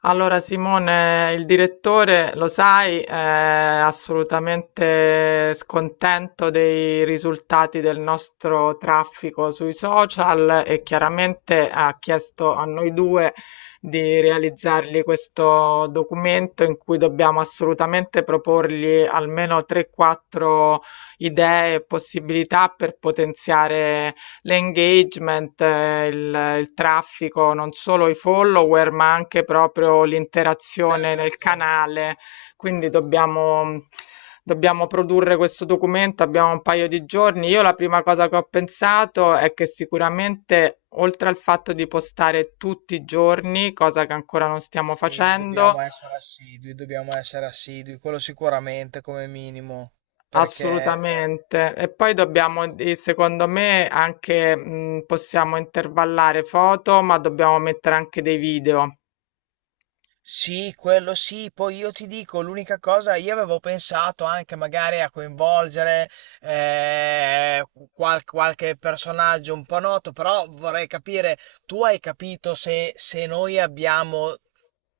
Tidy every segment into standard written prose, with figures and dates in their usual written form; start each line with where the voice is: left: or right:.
left: Allora Simone, il direttore, lo sai, è assolutamente scontento dei risultati del nostro traffico sui social e chiaramente ha chiesto a noi due di realizzargli questo documento in cui dobbiamo assolutamente proporgli almeno 3-4 idee e possibilità per potenziare l'engagement, il traffico, non solo i follower, ma anche proprio l'interazione nel
right: Certo,
left: canale. Quindi dobbiamo produrre questo documento, abbiamo un paio di giorni. Io la prima cosa che ho pensato è che sicuramente, oltre al fatto di postare tutti i giorni, cosa che ancora non stiamo
right: sì,
left: facendo,
right: dobbiamo essere assidui, quello sicuramente come minimo, perché
left: assolutamente. E poi dobbiamo,
right: eh,
left: secondo me, anche possiamo intervallare foto, ma dobbiamo mettere anche dei video.
right: sì, quello sì. Poi io ti dico, l'unica cosa, io avevo pensato anche magari a coinvolgere eh, qualche personaggio un po' noto, però vorrei capire, tu hai capito se, se noi abbiamo,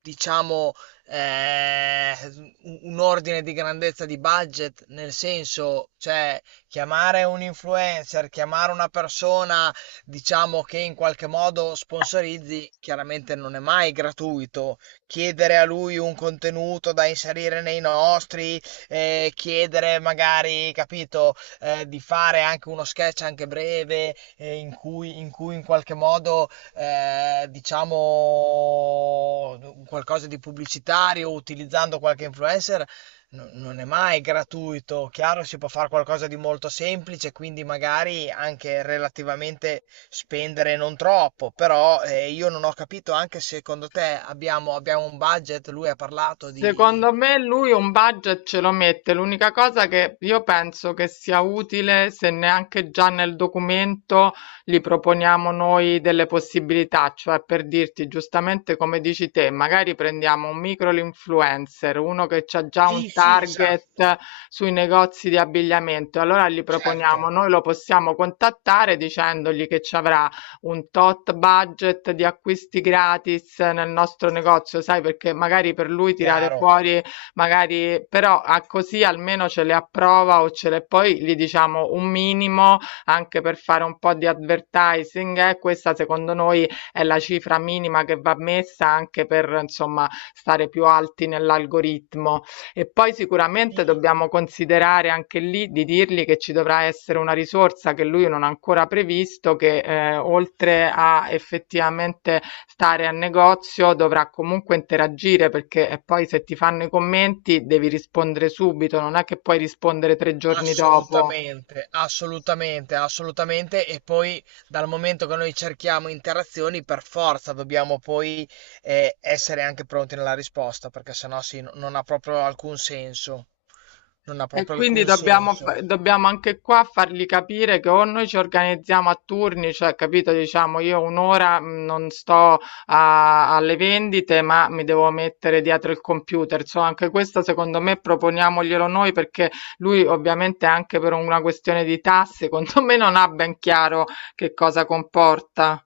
right: diciamo, eh, un ordine di grandezza di budget, nel senso, cioè, chiamare un influencer, chiamare una persona, diciamo, che in qualche modo sponsorizzi, chiaramente non è mai gratuito chiedere a lui un contenuto da inserire nei nostri, chiedere magari, capito, di fare anche uno sketch anche breve in cui, in qualche modo diciamo qualcosa di pubblicitario utilizzando qualche influencer non è mai gratuito. Chiaro, si può fare qualcosa di molto semplice, quindi magari anche relativamente spendere non troppo, però io non ho capito anche se secondo te abbiamo, abbiamo un budget, lui ha parlato di...
left: Secondo me lui un budget ce lo mette, l'unica cosa che io penso che sia utile se neanche già nel documento gli proponiamo noi delle possibilità, cioè per dirti giustamente come dici te, magari prendiamo un micro influencer, uno che ha già
right: Sì,
left: un
right: sì,
left: target
right: esatto,
left: sui negozi di abbigliamento, allora gli proponiamo,
right: certo,
left: noi lo possiamo contattare dicendogli che ci avrà un tot budget di acquisti gratis nel nostro negozio, sai, perché magari per lui tirare
right: chiaro.
left: fuori, magari, però a così almeno ce le approva o ce le poi gli diciamo un minimo anche per fare un po' di advertising. Questa secondo noi è la cifra minima che va messa anche per insomma stare più alti nell'algoritmo. E poi sicuramente
right: I-
left: dobbiamo considerare anche lì di dirgli che ci dovrà essere una risorsa che lui non ha ancora previsto, che oltre a effettivamente stare a negozio dovrà comunque interagire perché poi se ti fanno i commenti devi rispondere subito, non è che puoi rispondere tre giorni dopo.
right: Assolutamente, assolutamente, assolutamente. E poi dal momento che noi cerchiamo interazioni, per forza dobbiamo poi essere anche pronti nella risposta, perché sennò sì, non ha proprio alcun senso. Non ha
left: E
right: proprio
left: quindi
right: alcun
left: dobbiamo,
right: senso.
left: dobbiamo anche qua fargli capire che o noi ci organizziamo a turni, cioè capito, diciamo io un'ora non sto alle vendite, ma mi devo mettere dietro il computer. So, anche questo secondo me proponiamoglielo noi perché lui ovviamente anche per una questione di tasse, secondo me non ha ben chiaro che cosa comporta.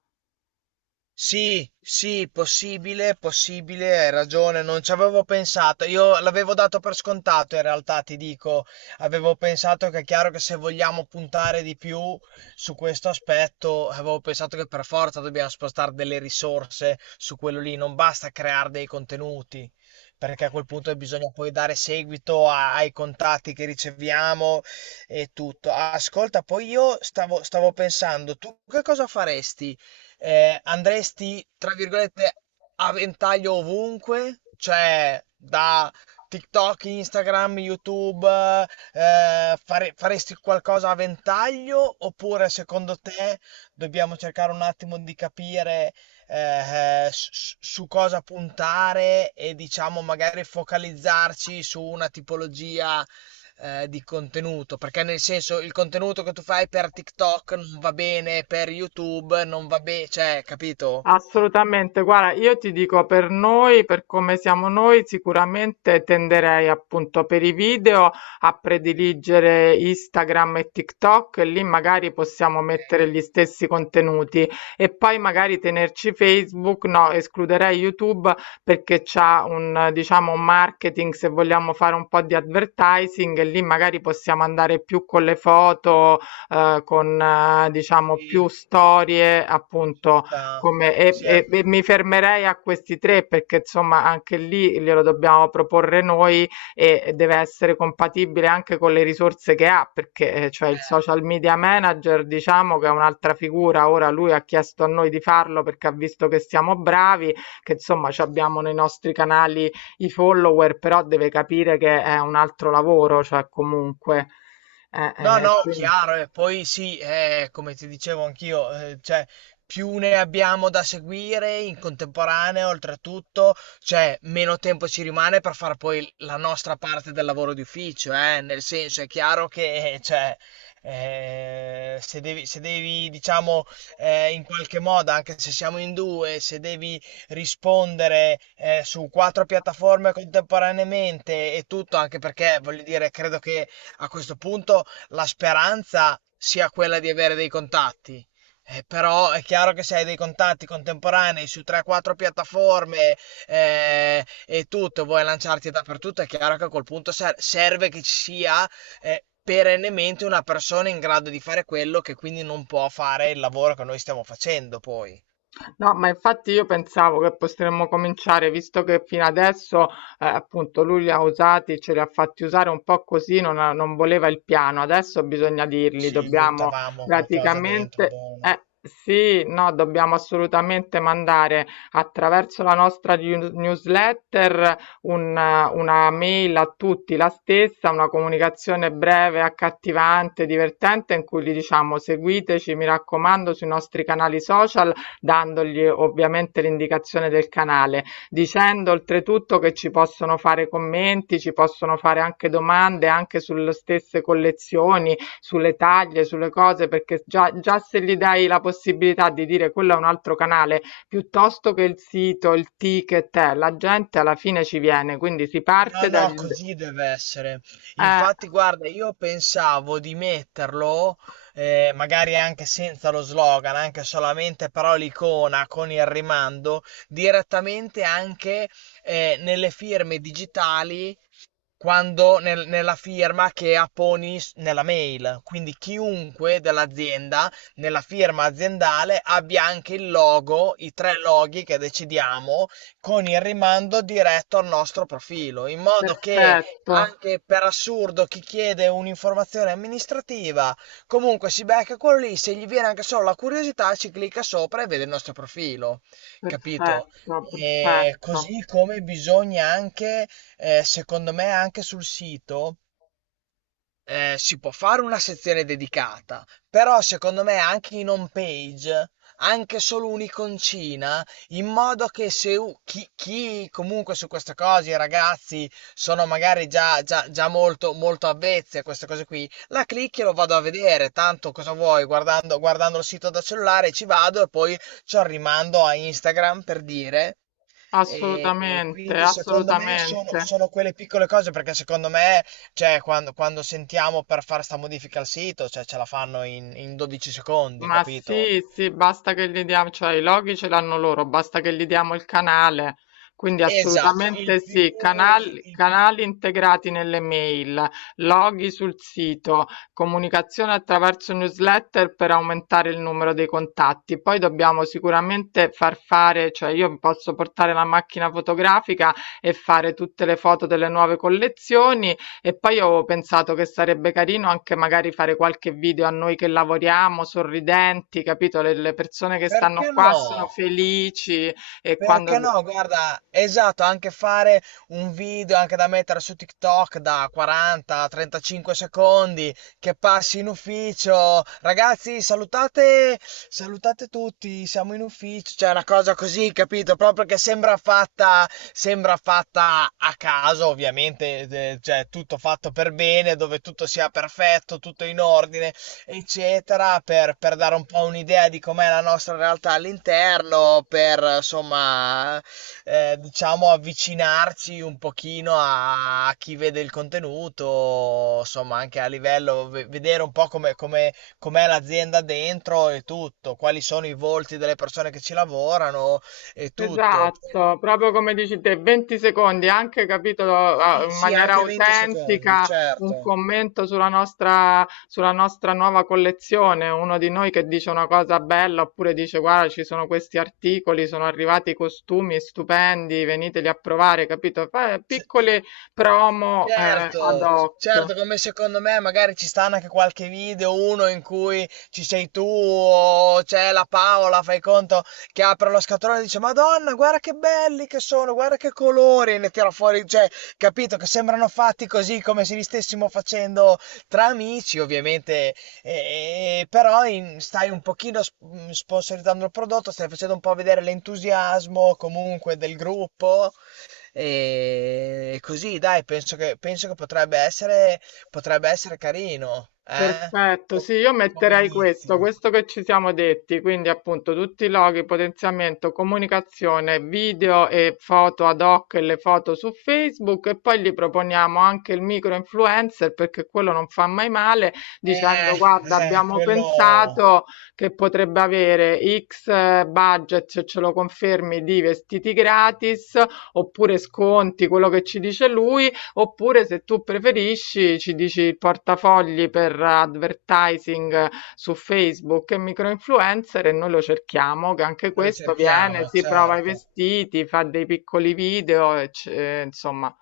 right: Sì, sì, possibile, possibile, hai ragione, non ci avevo pensato. Io l'avevo dato per scontato, in realtà, ti dico, avevo pensato che è chiaro che se vogliamo puntare di più su questo aspetto, avevo pensato che per forza dobbiamo spostare delle risorse su quello lì, non basta creare dei contenuti, perché a quel punto bisogna poi dare seguito ai contatti che riceviamo e tutto. Ascolta, poi io stavo pensando, tu che cosa faresti? Andresti, tra virgolette, a ventaglio ovunque, cioè da TikTok, Instagram, YouTube, faresti qualcosa a ventaglio oppure secondo te dobbiamo cercare un attimo di capire su cosa puntare e diciamo magari focalizzarci su una tipologia di contenuto, perché nel senso il contenuto che tu fai per TikTok non va bene, per YouTube non va bene, cioè, capito?
left: Assolutamente, guarda, io ti dico per noi, per come siamo noi, sicuramente tenderei appunto per i video a prediligere Instagram e TikTok e lì magari possiamo
right: Ok,
left: mettere gli stessi contenuti e poi magari tenerci Facebook, no, escluderei YouTube perché c'ha un, diciamo, un marketing se vogliamo fare un po' di advertising e lì magari possiamo andare più con le foto, con,
right: sì,
left: diciamo, più
right: sì,
left: storie
right: ci
left: appunto
right: sta.
left: come e
right: Sì,
left: e
right: anche.
left: e mi fermerei a questi 3 perché insomma anche lì glielo dobbiamo proporre noi e deve essere compatibile anche con le risorse che ha, perché, cioè il social media manager diciamo che è un'altra figura. Ora lui ha chiesto a noi di farlo perché ha visto che siamo bravi, che insomma c'abbiamo nei nostri canali i follower, però deve capire che è un altro lavoro, cioè comunque.
right: No, no,
left: Quin
right: chiaro, e poi sì, come ti dicevo anch'io, cioè, più ne abbiamo da seguire in contemporanea, oltretutto, cioè, meno tempo ci rimane per fare poi la nostra parte del lavoro di ufficio, nel senso, è chiaro che, cioè, se devi, diciamo, in qualche modo, anche se siamo in due, se devi rispondere su quattro piattaforme contemporaneamente e tutto, anche perché, voglio dire, credo che a questo punto la speranza sia quella di avere dei contatti. Però è chiaro che se hai dei contatti contemporanei su 3-4 piattaforme e tutto, vuoi lanciarti dappertutto, è chiaro che a quel punto serve che ci sia perennemente una persona in grado di fare quello che quindi non può fare il lavoro che noi stiamo facendo poi.
left: No, ma infatti io pensavo che potremmo cominciare, visto che fino adesso, appunto, lui li ha usati, ce li ha fatti usare un po' così, non, non voleva il piano. Adesso bisogna dirgli,
right: Ci
left: dobbiamo
right: buttavamo qualcosa dentro,
left: praticamente,
right: buono.
left: sì, no, dobbiamo assolutamente mandare attraverso la nostra newsletter un- una mail a tutti, la stessa, una comunicazione breve, accattivante, divertente, in cui gli diciamo seguiteci, mi raccomando, sui nostri canali social dandogli ovviamente l'indicazione del canale, dicendo oltretutto che ci possono fare commenti, ci possono fare anche domande anche sulle stesse collezioni, sulle taglie, sulle cose, perché già, già se gli dai la possibilità di dire quello è un altro canale, piuttosto che il sito, il ticket, la gente alla fine ci viene, quindi si
right: No,
left: parte
right: no,
left: dal...
right: così deve essere.
left: Eh,
right: Infatti, guarda, io pensavo di metterlo, magari anche senza lo slogan, anche solamente però l'icona con il rimando, direttamente anche nelle firme digitali quando nella firma che apponi nella mail. Quindi chiunque dell'azienda nella firma aziendale abbia anche il logo, i tre loghi che decidiamo con il rimando diretto al nostro profilo, in modo che
left: perfetto,
right: anche per assurdo chi chiede un'informazione amministrativa comunque si becca quello lì, se gli viene anche solo la curiosità ci clicca sopra e vede il nostro profilo, capito?
left: perfetto,
right: E
left: perfetto,
right: così come bisogna anche secondo me anche sul sito si può fare una sezione dedicata, però secondo me anche in home page, anche solo un'iconcina, in modo che se u chi comunque su queste cose, i ragazzi, sono magari già già molto avvezzi a queste cose qui, la clicchi e lo vado a vedere, tanto cosa vuoi, guardando il sito da cellulare ci vado e poi c'ho il rimando a Instagram, per dire. E
left: assolutamente,
right: quindi secondo me
left: assolutamente.
right: sono quelle piccole cose, perché secondo me cioè, quando sentiamo per fare sta modifica al sito, cioè ce la fanno in 12 secondi,
left: Ma
right: capito?
left: sì, sì, basta che gli diamo, cioè i loghi ce l'hanno loro, basta che gli diamo il canale. Quindi
right: Esatto, il
left: assolutamente
right: più...
left: sì, canali,
right: il-
left: canali integrati nelle mail, loghi sul sito, comunicazione attraverso newsletter per aumentare il numero dei contatti. Poi dobbiamo sicuramente far fare, cioè io posso portare la macchina fotografica e fare tutte le foto delle nuove collezioni e poi ho pensato che sarebbe carino anche magari fare qualche video a noi che lavoriamo, sorridenti, capito? Le persone che stanno
right: Perché
left: qua sono
right: no?
left: felici e quando...
right: Perché no, guarda, esatto, anche fare un video anche da mettere su TikTok da 40-35 secondi che passi in ufficio. Ragazzi, salutate, salutate tutti, siamo in ufficio. Cioè, una cosa così, capito? Proprio che sembra fatta a caso, ovviamente, cioè tutto fatto per bene, dove tutto sia perfetto, tutto in ordine eccetera, per dare un po' un'idea di com'è la nostra realtà all'interno, per insomma, diciamo avvicinarci un pochino a, a chi vede il contenuto, insomma, anche a livello, vedere un po' come, come, com'è l'azienda dentro e tutto, quali sono i volti delle persone che ci lavorano e tutto.
left: Esatto, proprio come dici te, 20 secondi, anche capito
right: Sì,
left: in
right: sì,
left: maniera
right: anche 20 secondi,
left: autentica, un
right: certo.
left: commento sulla nostra nuova collezione, uno di noi che dice una cosa bella oppure dice guarda ci sono questi articoli, sono arrivati costumi stupendi, veniteli a provare, capito? Piccole promo
right: Certo,
left: ad hoc.
right: certo, come secondo me magari ci stanno anche qualche video, uno in cui ci sei tu o c'è la Paola, fai conto, che apre lo scatolone e dice Madonna, guarda che belli che sono, guarda che colori, e ne tira fuori, cioè, capito, che sembrano fatti così come se li stessimo facendo tra amici, ovviamente, stai un pochino sponsorizzando il prodotto, stai facendo un po' vedere l'entusiasmo comunque del gruppo e così, dai, penso che potrebbe essere carino, eh?
left: Perfetto,
right: Com-
left: sì, io
right: Come
left: metterei questo,
right: inizio.
left: questo che ci siamo detti, quindi appunto tutti i loghi, potenziamento, comunicazione, video e foto ad hoc e le foto su Facebook e poi gli proponiamo anche il micro influencer perché quello non fa mai male
right: Eh,
left: dicendo guarda abbiamo
right: quello
left: pensato che potrebbe avere X budget se ce lo confermi di vestiti gratis oppure sconti, quello che ci dice lui. Oppure, se tu preferisci, ci dici il portafogli per advertising su Facebook e microinfluencer e noi lo cerchiamo, che anche
right: che noi
left: questo viene,
right: cerchiamo,
left: si prova i
right: certo.
left: vestiti, fa dei piccoli video, e insomma,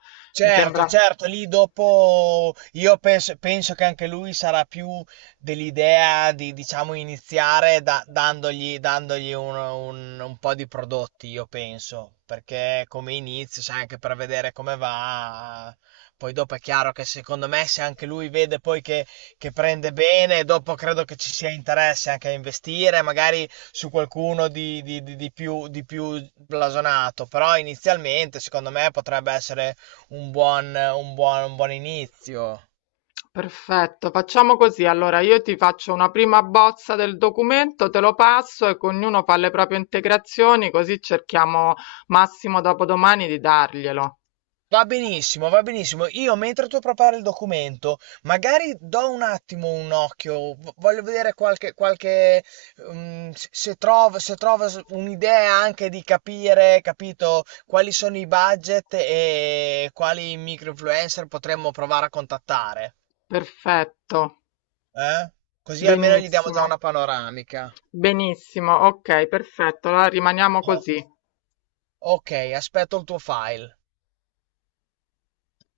left: mi
right: Certo,
left: sembra
right: certo, lì dopo io penso che anche lui sarà più dell'idea di, diciamo, iniziare dandogli un, un po' di prodotti, io penso, perché come inizio, sai, anche per vedere come va, poi dopo è chiaro che secondo me se anche lui vede poi che prende bene, dopo credo che ci sia interesse anche a investire, magari su qualcuno di, di più blasonato, però inizialmente secondo me potrebbe essere un buon, un buon, un buon inizio.
left: perfetto. Facciamo così, allora io ti faccio una prima bozza del documento, te lo passo e ognuno fa le proprie integrazioni, così cerchiamo massimo dopodomani di darglielo.
right: Va benissimo, va benissimo. Io mentre tu prepari il documento, magari do un attimo un occhio, voglio vedere qualche, qualche se trovo, se trovo un'idea anche di capire, capito, quali sono i budget e quali micro-influencer potremmo provare a contattare.
left: Perfetto.
right: Eh? Così almeno gli diamo già
left: Benissimo,
right: una panoramica.
left: benissimo, ok, perfetto, allora rimaniamo
right: Oh,
left: così.
right: ok, aspetto il tuo file.